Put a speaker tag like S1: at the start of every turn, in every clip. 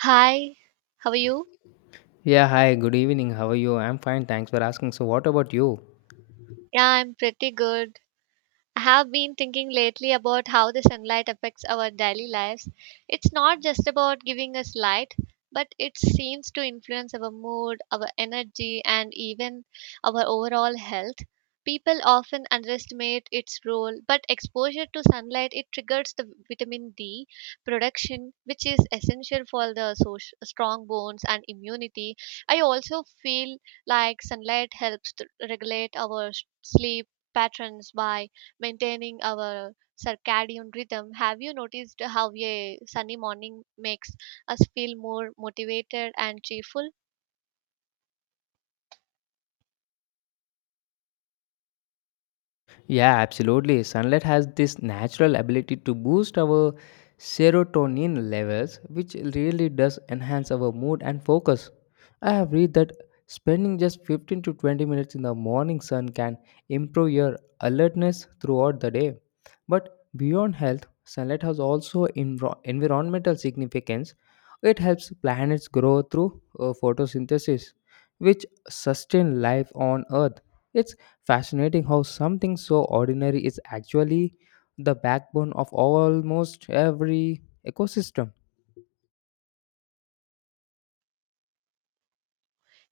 S1: Hi, how are you?
S2: Yeah, hi, good evening. How are you? I'm fine, thanks for asking. So, what about you?
S1: Yeah, I'm pretty good. I have been thinking lately about how the sunlight affects our daily lives. It's not just about giving us light, but it seems to influence our mood, our energy, and even our overall health. People often underestimate its role, but exposure to sunlight it triggers the vitamin D production, which is essential for the strong bones and immunity. I also feel like sunlight helps to regulate our sleep patterns by maintaining our circadian rhythm. Have you noticed how a sunny morning makes us feel more motivated and cheerful?
S2: Yeah, absolutely. Sunlight has this natural ability to boost our serotonin levels, which really does enhance our mood and focus. I have read that spending just 15 to 20 minutes in the morning sun can improve your alertness throughout the day. But beyond health, sunlight has also environmental significance. It helps planets grow through photosynthesis, which sustain life on Earth. It's fascinating how something so ordinary is actually the backbone of almost every ecosystem.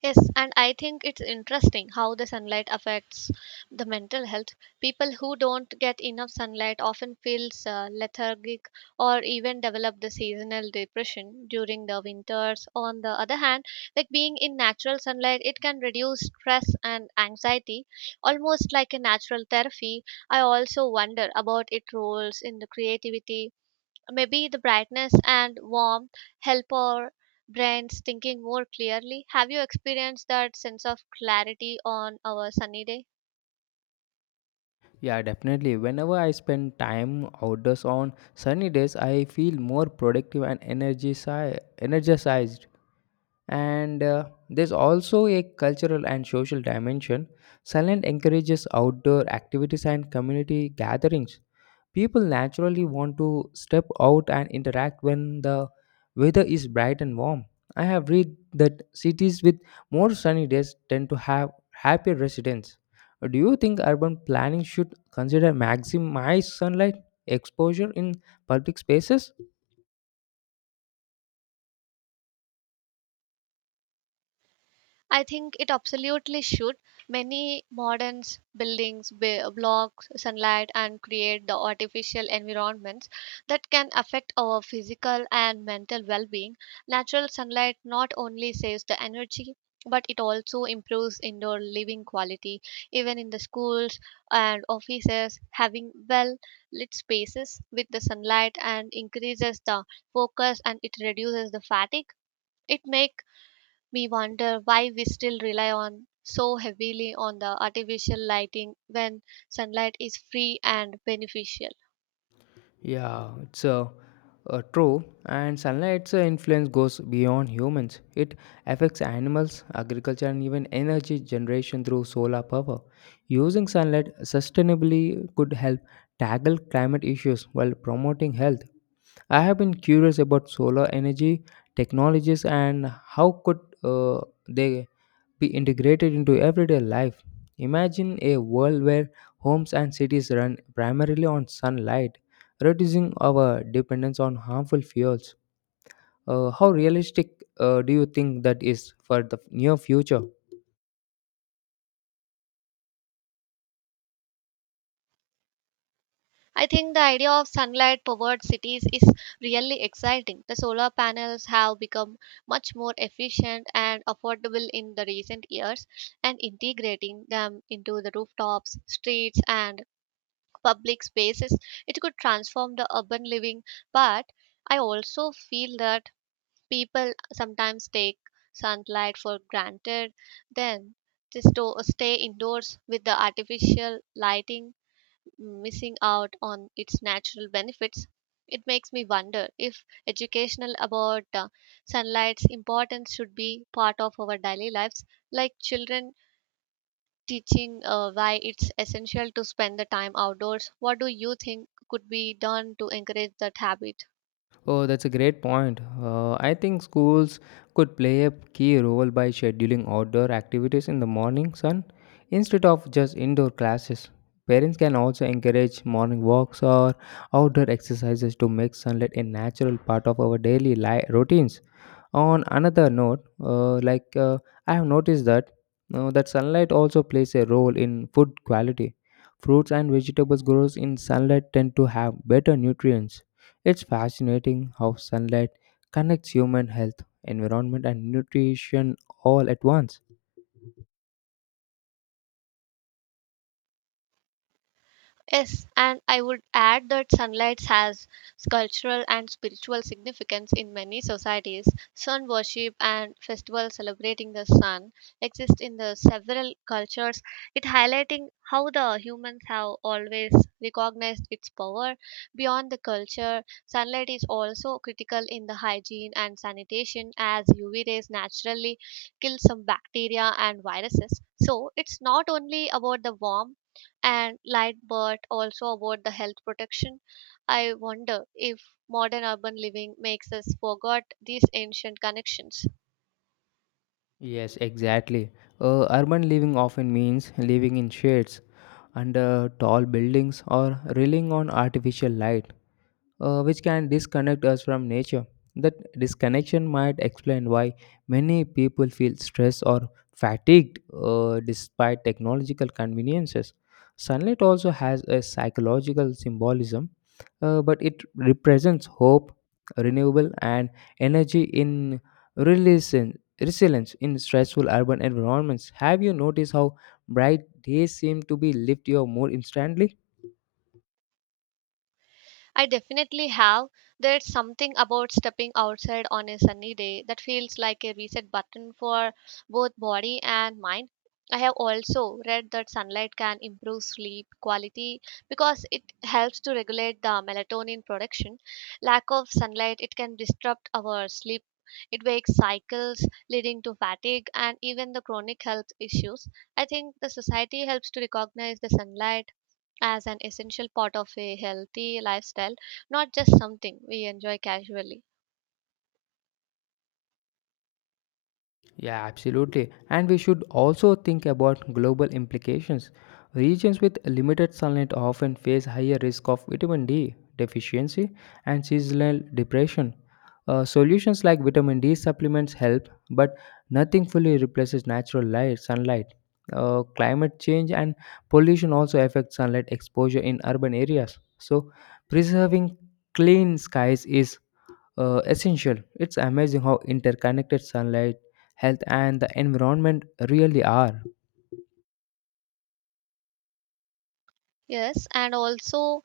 S1: Yes, and I think it's interesting how the sunlight affects the mental health. People who don't get enough sunlight often feels lethargic or even develop the seasonal depression during the winters. On the other hand, like being in natural sunlight, it can reduce stress and anxiety, almost like a natural therapy. I also wonder about its roles in the creativity. Maybe the brightness and warmth help our brains thinking more clearly. Have you experienced that sense of clarity on our sunny day?
S2: Yeah, definitely. Whenever I spend time outdoors on sunny days, I feel more productive and energy energized. And there's also a cultural and social dimension. Silent encourages outdoor activities and community gatherings. People naturally want to step out and interact when the weather is bright and warm. I have read that cities with more sunny days tend to have happier residents. Do you think urban planning should consider maximize sunlight exposure in public spaces?
S1: I think it absolutely should. Many moderns, buildings, blocks, sunlight, and create the artificial environments that can affect our physical and mental well being. Natural sunlight not only saves the energy, but it also improves indoor living quality. Even in the schools and offices, having well lit spaces with the sunlight and increases the focus and it reduces the fatigue. It makes we wonder why we still rely on so heavily on the artificial lighting when sunlight is free and beneficial.
S2: Yeah, it's true. And sunlight's influence goes beyond humans. It affects animals, agriculture, and even energy generation through solar power. Using sunlight sustainably could help tackle climate issues while promoting health. I have been curious about solar energy technologies and how could they be integrated into everyday life. Imagine a world where homes and cities run primarily on sunlight, reducing our dependence on harmful fuels. How realistic do you think that is for the near future?
S1: I think the idea of sunlight powered cities is really exciting. The solar panels have become much more efficient and affordable in the recent years, and integrating them into the rooftops, streets, and public spaces, it could transform the urban living. But I also feel that people sometimes take sunlight for granted, then they stay indoors with the artificial lighting, missing out on its natural benefits. It makes me wonder if educational about sunlight's importance should be part of our daily lives, like children teaching why it's essential to spend the time outdoors. What do you think could be done to encourage that habit?
S2: Oh, that's a great point. I think schools could play a key role by scheduling outdoor activities in the morning sun instead of just indoor classes. Parents can also encourage morning walks or outdoor exercises to make sunlight a natural part of our routines. On another note, like I have noticed that that sunlight also plays a role in food quality. Fruits and vegetables grows in sunlight tend to have better nutrients. It's fascinating how sunlight connects human health, environment, and nutrition all at once.
S1: Yes, and I would add that sunlight has cultural and spiritual significance in many societies. Sun worship and festivals celebrating the sun exist in the several cultures, it highlighting how the humans have always recognized its power beyond the culture. Sunlight is also critical in the hygiene and sanitation as UV rays naturally kill some bacteria and viruses. So, it's not only about the warmth and light but also about the health protection. I wonder if modern urban living makes us forget these ancient connections.
S2: Yes, exactly. Urban living often means living in shades, under tall buildings, or relying on artificial light, which can disconnect us from nature. That disconnection might explain why many people feel stressed or fatigued, despite technological conveniences. Sunlight also has a psychological symbolism, but it represents hope, renewable, and energy in resilience in stressful urban environments. Have you noticed how bright days seem to be lift you more instantly.
S1: I definitely have. There's something about stepping outside on a sunny day that feels like a reset button for both body and mind. I have also read that sunlight can improve sleep quality because it helps to regulate the melatonin production. Lack of sunlight it can disrupt our sleep. It wakes cycles leading to fatigue and even the chronic health issues. I think the society helps to recognize the sunlight as an essential part of a healthy lifestyle, not just something we enjoy casually.
S2: Yeah, absolutely. And we should also think about global implications. Regions with limited sunlight often face higher risk of vitamin D deficiency and seasonal depression. Solutions like vitamin D supplements help, but nothing fully replaces natural light, sunlight. Climate change and pollution also affect sunlight exposure in urban areas. So, preserving clean skies is essential. It's amazing how interconnected sunlight, health, and the environment really are.
S1: Yes, and also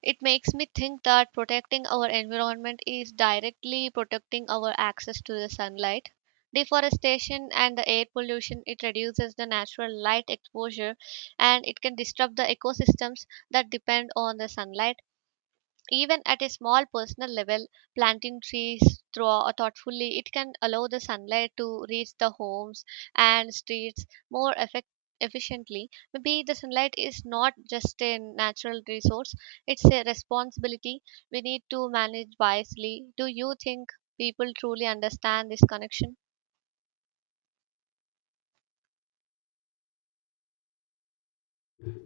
S1: it makes me think that protecting our environment is directly protecting our access to the sunlight. Deforestation and the air pollution it reduces the natural light exposure and it can disrupt the ecosystems that depend on the sunlight. Even at a small personal level, planting trees thoughtfully, it can allow the sunlight to reach the homes and streets more efficiently. Maybe the sunlight is not just a natural resource, it's a responsibility we need to manage wisely. Do you think people truly understand this connection?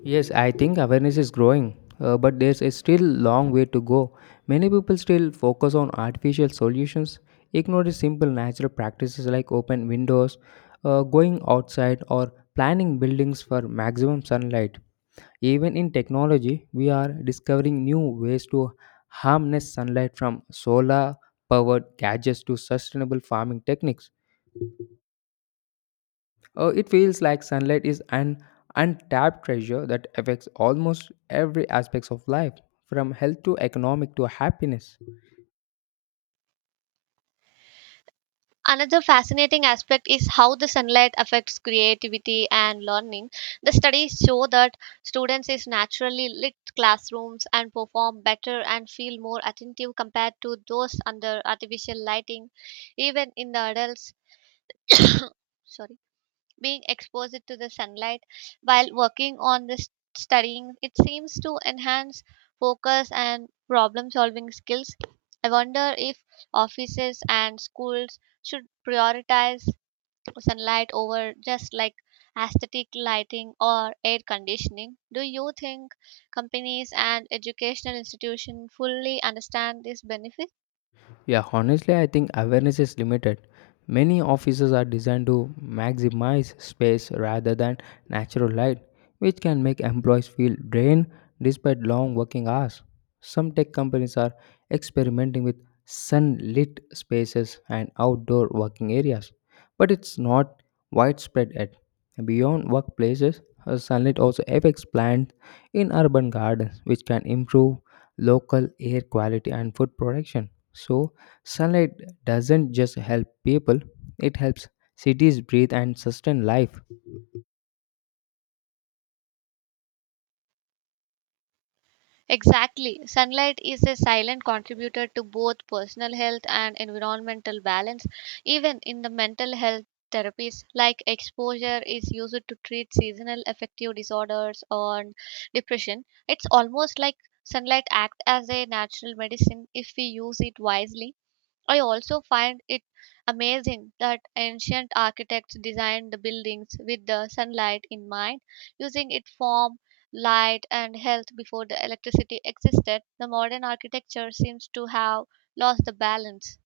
S2: Yes, I think awareness is growing, but there's a still long way to go. Many people still focus on artificial solutions, ignore the simple natural practices like open windows, going outside, or planning buildings for maximum sunlight. Even in technology, we are discovering new ways to harness sunlight from solar powered gadgets to sustainable farming techniques. It feels like sunlight is an untapped treasure that affects almost every aspect of life, from health to economic to happiness.
S1: Another fascinating aspect is how the sunlight affects creativity and learning. The studies show that students in naturally lit classrooms and perform better and feel more attentive compared to those under artificial lighting. Even in the adults, sorry, being exposed to the sunlight while working on the studying, it seems to enhance focus and problem solving skills. I wonder if offices and schools should prioritize sunlight over just like aesthetic lighting or air conditioning. Do you think companies and educational institutions fully understand this benefit?
S2: Yeah, honestly, I think awareness is limited. Many offices are designed to maximize space rather than natural light, which can make employees feel drained despite long working hours. Some tech companies are experimenting with sunlit spaces and outdoor working areas, but it's not widespread yet. Beyond workplaces, sunlight also affects plants in urban gardens, which can improve local air quality and food production. So, sunlight doesn't just help people, it helps cities breathe and sustain life.
S1: Exactly. Sunlight is a silent contributor to both personal health and environmental balance, even in the mental health therapies like exposure is used to treat seasonal affective disorders or depression. It's almost like sunlight act as a natural medicine if we use it wisely. I also find it amazing that ancient architects designed the buildings with the sunlight in mind, using its form, light, and health before the electricity existed. The modern architecture seems to have lost the balance.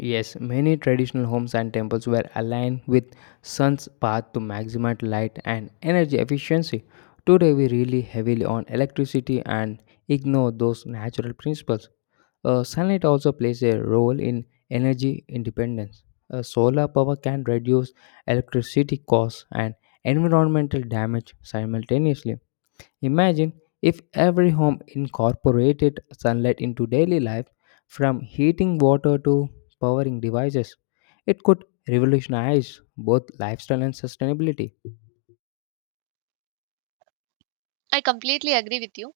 S2: Yes, many traditional homes and temples were aligned with sun's path to maximize light and energy efficiency. Today we rely heavily on electricity and ignore those natural principles. Sunlight also plays a role in energy independence. Solar power can reduce electricity costs and environmental damage simultaneously. Imagine if every home incorporated sunlight into daily life, from heating water to powering devices. It could revolutionize both lifestyle and sustainability.
S1: I completely agree with you.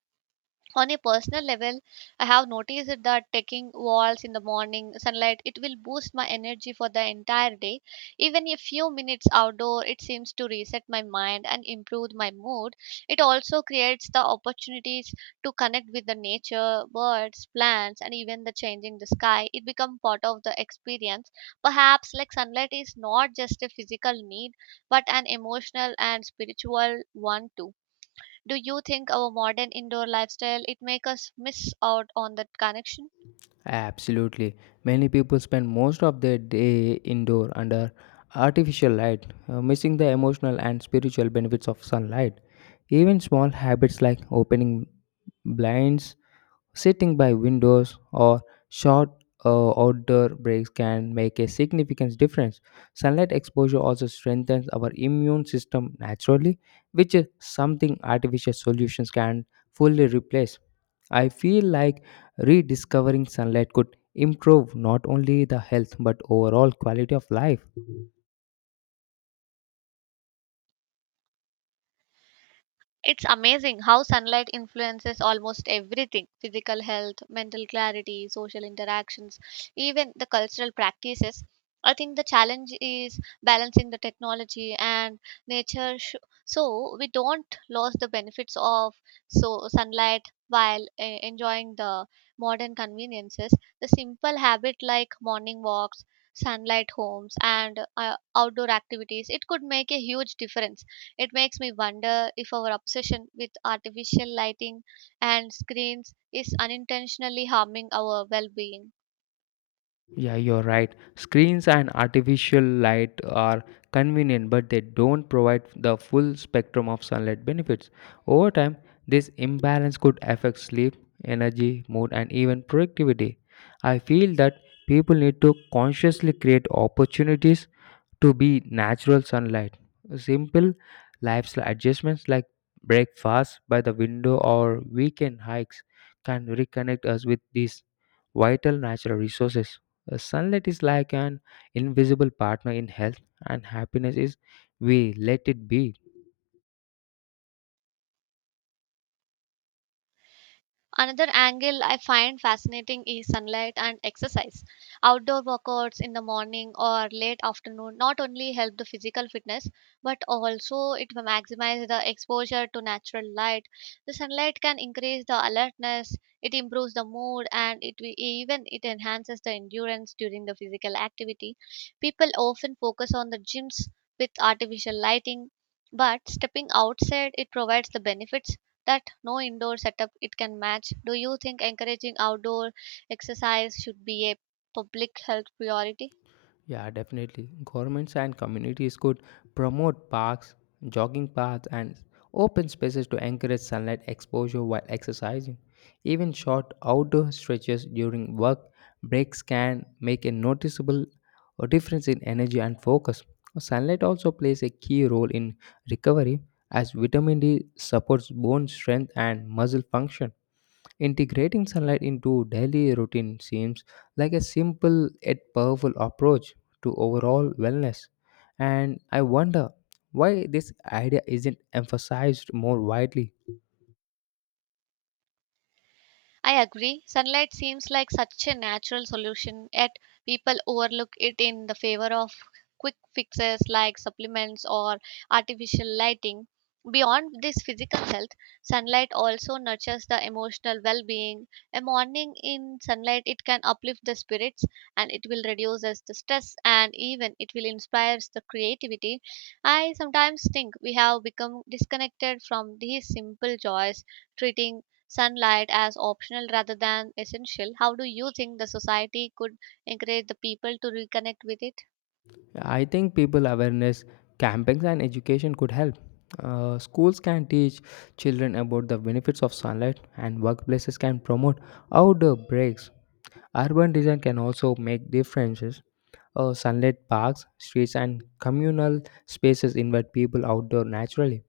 S1: On a personal level, I have noticed that taking walks in the morning sunlight it will boost my energy for the entire day. Even a few minutes outdoor it seems to reset my mind and improve my mood. It also creates the opportunities to connect with the nature, birds, plants, and even the changing the sky, it becomes part of the experience. Perhaps like sunlight is not just a physical need, but an emotional and spiritual one too. Do you think our modern indoor lifestyle it make us miss out on that connection?
S2: Absolutely. Many people spend most of their day indoor under artificial light, missing the emotional and spiritual benefits of sunlight. Even small habits like opening blinds, sitting by windows, or short, outdoor breaks can make a significant difference. Sunlight exposure also strengthens our immune system naturally, which is something artificial solutions can fully replace. I feel like rediscovering sunlight could improve not only the health but overall quality of life.
S1: It's amazing how sunlight influences almost everything physical health, mental clarity, social interactions, even the cultural practices. I think the challenge is balancing the technology and nature so we don't lose the benefits of so sunlight while enjoying the modern conveniences. The simple habit like morning walks, sunlight homes, and outdoor activities, it could make a huge difference. It makes me wonder if our obsession with artificial lighting and screens is unintentionally harming our well being.
S2: Yeah, you're right. Screens and artificial light are convenient, but they don't provide the full spectrum of sunlight benefits. Over time, this imbalance could affect sleep, energy, mood, and even productivity. I feel that people need to consciously create opportunities to be natural sunlight. Simple lifestyle adjustments like breakfast by the window or weekend hikes can reconnect us with these vital natural resources. Sunlight is like an invisible partner in health, and happiness is we let it be.
S1: Another angle I find fascinating is sunlight and exercise. Outdoor workouts in the morning or late afternoon not only help the physical fitness but also it maximizes the exposure to natural light. The sunlight can increase the alertness, it improves the mood and even it enhances the endurance during the physical activity. People often focus on the gyms with artificial lighting but stepping outside it provides the benefits that no indoor setup it can match. Do you think encouraging outdoor exercise should be a public health priority?
S2: Yeah, definitely. Governments and communities could promote parks, jogging paths, and open spaces to encourage sunlight exposure while exercising. Even short outdoor stretches during work breaks can make a noticeable, difference in energy and focus. Sunlight also plays a key role in recovery as vitamin D supports bone strength and muscle function. Integrating sunlight into daily routine seems like a simple yet powerful approach to overall wellness. And I wonder why this idea isn't emphasized more widely.
S1: I agree. Sunlight seems like such a natural solution, yet people overlook it in the favor of quick fixes like supplements or artificial lighting. Beyond this physical health, sunlight also nurtures the emotional well being. A morning in sunlight, it can uplift the spirits and it will reduce us the stress and even it will inspire the creativity. I sometimes think we have become disconnected from these simple joys, treating sunlight as optional rather than essential. How do you think the society could encourage the people to reconnect with it?
S2: I think people awareness campings and education could help. Schools can teach children about the benefits of sunlight, and workplaces can promote outdoor breaks. Urban design can also make differences. Sunlit parks, streets, and communal spaces invite people outdoor naturally.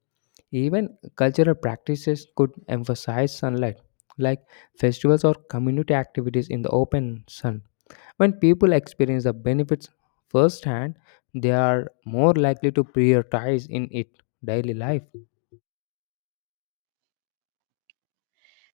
S2: Even cultural practices could emphasize sunlight, like festivals or community activities in the open sun. When people experience the benefits firsthand, they are more likely to prioritize in it daily life.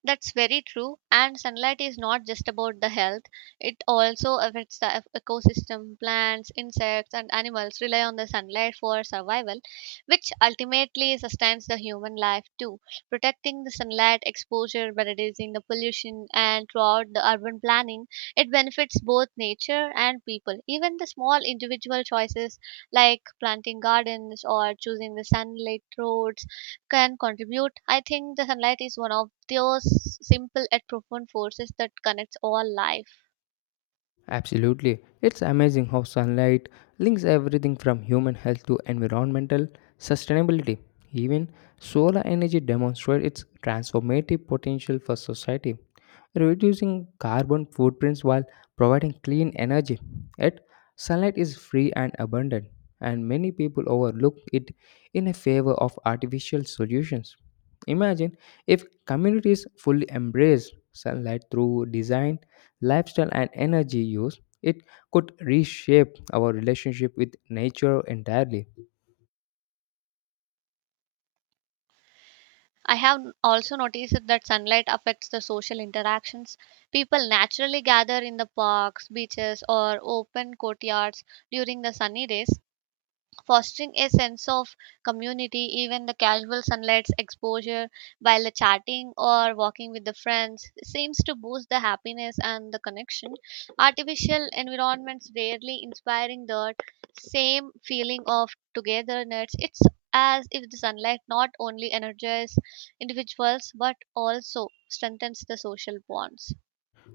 S1: That's very true. And sunlight is not just about the health, it also affects the ecosystem. Plants, insects, and animals rely on the sunlight for survival, which ultimately sustains the human life too. Protecting the sunlight exposure by reducing the pollution and throughout the urban planning, it benefits both nature and people. Even the small individual choices like planting gardens or choosing the sunlit roads can contribute. I think the sunlight is one of those simple yet profound forces that connects all life.
S2: Absolutely. It's amazing how sunlight links everything from human health to environmental sustainability. Even solar energy demonstrates its transformative potential for society, reducing carbon footprints while providing clean energy. Yet, sunlight is free and abundant, and many people overlook it in a favor of artificial solutions. Imagine if communities fully embraced sunlight through design lifestyle, and energy use, it could reshape our relationship with nature entirely.
S1: I have also noticed that sunlight affects the social interactions. People naturally gather in the parks, beaches, or open courtyards during the sunny days, fostering a sense of community. Even the casual sunlight's exposure while the chatting or walking with the friends seems to boost the happiness and the connection. Artificial environments rarely inspiring that same feeling of togetherness. It's as if the sunlight not only energizes individuals but also strengthens the social bonds.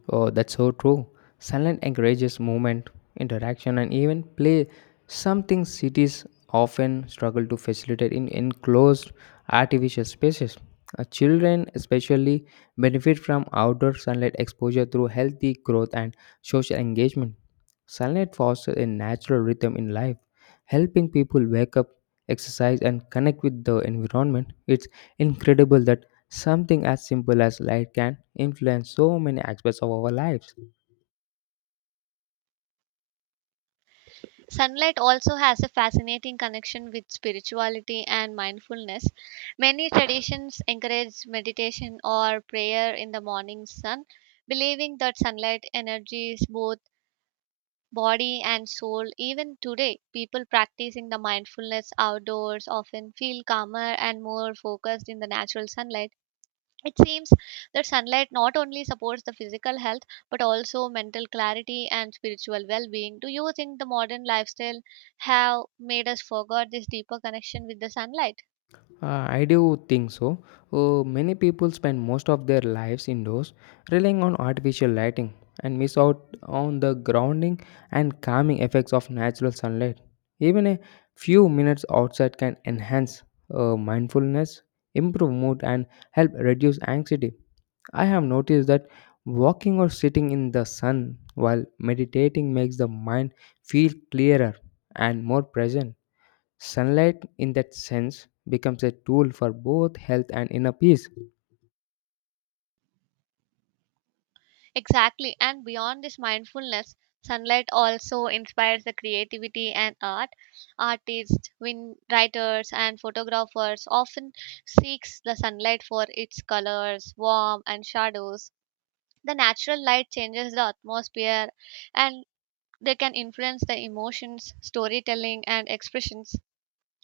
S2: Oh, that's so true. Sunlight encourages movement, interaction, and even play, something cities often struggle to facilitate in enclosed artificial spaces. Children, especially, benefit from outdoor sunlight exposure through healthy growth and social engagement. Sunlight fosters a natural rhythm in life, helping people wake up, exercise, and connect with the environment. It's incredible that something as simple as light can influence so many aspects of our lives.
S1: Sunlight also has a fascinating connection with spirituality and mindfulness. Many traditions encourage meditation or prayer in the morning sun, believing that sunlight energies both body and soul. Even today, people practicing the mindfulness outdoors often feel calmer and more focused in the natural sunlight. It seems that sunlight not only supports the physical health but also mental clarity and spiritual well being. Do you think the modern lifestyle have made us forget this deeper connection with the sunlight?
S2: I do think so. Many people spend most of their lives indoors, relying on artificial lighting, and miss out on the grounding and calming effects of natural sunlight. Even a few minutes outside can enhance, mindfulness, improve mood, and help reduce anxiety. I have noticed that walking or sitting in the sun while meditating makes the mind feel clearer and more present. Sunlight, in that sense, becomes a tool for both health and inner peace.
S1: Exactly. And beyond this mindfulness, sunlight also inspires the creativity and art. Artists, win writers and photographers often seeks the sunlight for its colors, warmth and shadows. The natural light changes the atmosphere and they can influence the emotions, storytelling, and expressions.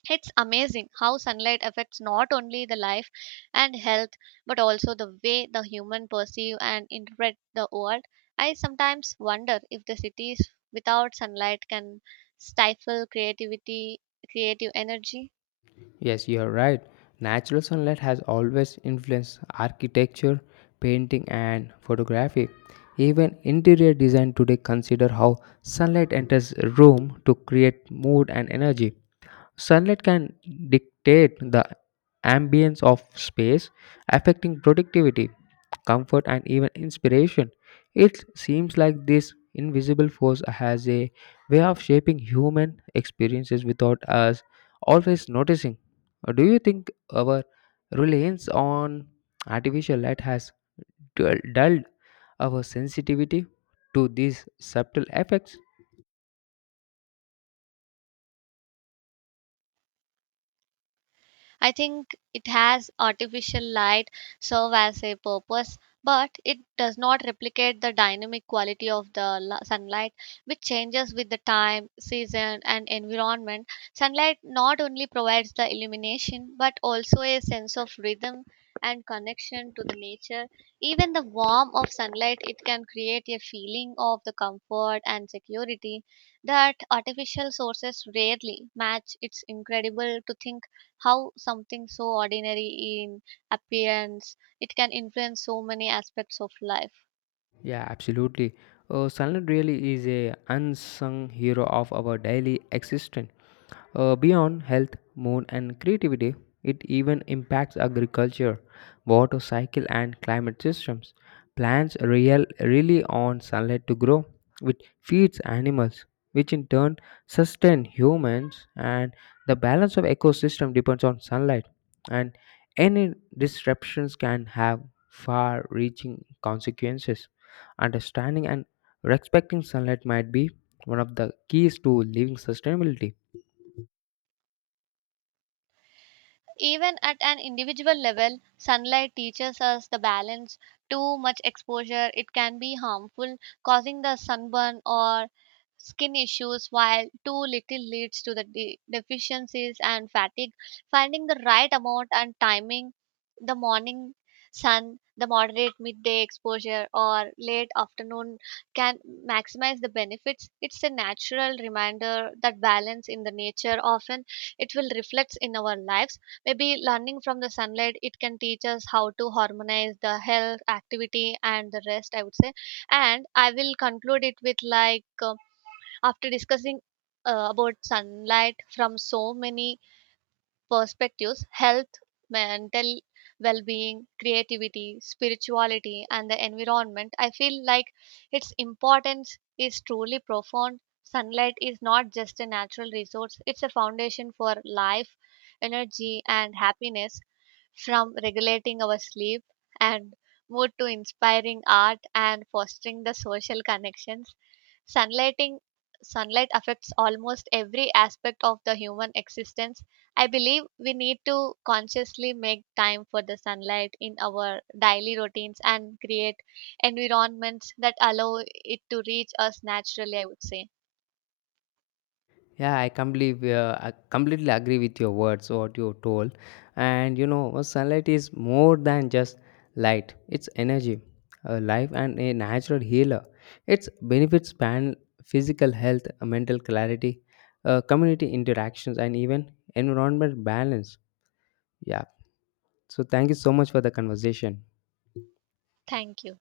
S1: It's amazing how sunlight affects not only the life and health, but also the way the human perceive and interpret the world. I sometimes wonder if the cities without sunlight can stifle creativity, creative energy.
S2: Yes, you are right. Natural sunlight has always influenced architecture, painting, and photography. Even interior design today consider how sunlight enters a room to create mood and energy. Sunlight can dictate the ambience of space, affecting productivity, comfort, and even inspiration. It seems like this invisible force has a way of shaping human experiences without us always noticing. Do you think our reliance on artificial light has dulled our sensitivity to these subtle effects?
S1: I think it has artificial light serve as a purpose, but it does not replicate the dynamic quality of the sunlight, which changes with the time, season, and environment. Sunlight not only provides the illumination, but also a sense of rhythm and connection to the nature. Even the warmth of sunlight, it can create a feeling of the comfort and security that artificial sources rarely match. It's incredible to think how something so ordinary in appearance it can influence so many aspects of life.
S2: Yeah, absolutely. Silent really is a unsung hero of our daily existence. Beyond health, mood, and creativity, it even impacts agriculture, water cycle, and climate systems. Rely on sunlight to grow, which feeds animals, which in turn sustain humans. And the balance of ecosystem depends on sunlight. And any disruptions can have far-reaching consequences. Understanding and respecting sunlight might be one of the keys to living sustainability.
S1: Even at an individual level, sunlight teaches us the balance. Too much exposure it can be harmful, causing the sunburn or skin issues, while too little leads to the deficiencies and fatigue. Finding the right amount and timing, the morning sun, the moderate midday exposure or late afternoon, can maximize the benefits. It's a natural reminder that balance in the nature often it will reflect in our lives. Maybe learning from the sunlight it can teach us how to harmonize the health, activity, and the rest, I would say. And I will conclude it with like after discussing about sunlight from so many perspectives, health, mental well-being, creativity, spirituality and the environment, I feel like its importance is truly profound. Sunlight is not just a natural resource, it's a foundation for life, energy and happiness, from regulating our sleep and mood to inspiring art and fostering the social connections. Sunlighting Sunlight affects almost every aspect of the human existence. I believe we need to consciously make time for the sunlight in our daily routines and create environments that allow it to reach us naturally, I would say.
S2: Yeah, I completely agree with your words, what you told. And you know, sunlight is more than just light, it's energy, a life, and a natural healer. Its benefits span physical health, mental clarity, community interactions, and even environment balance. Yeah. So, thank you so much for the conversation.
S1: Thank you.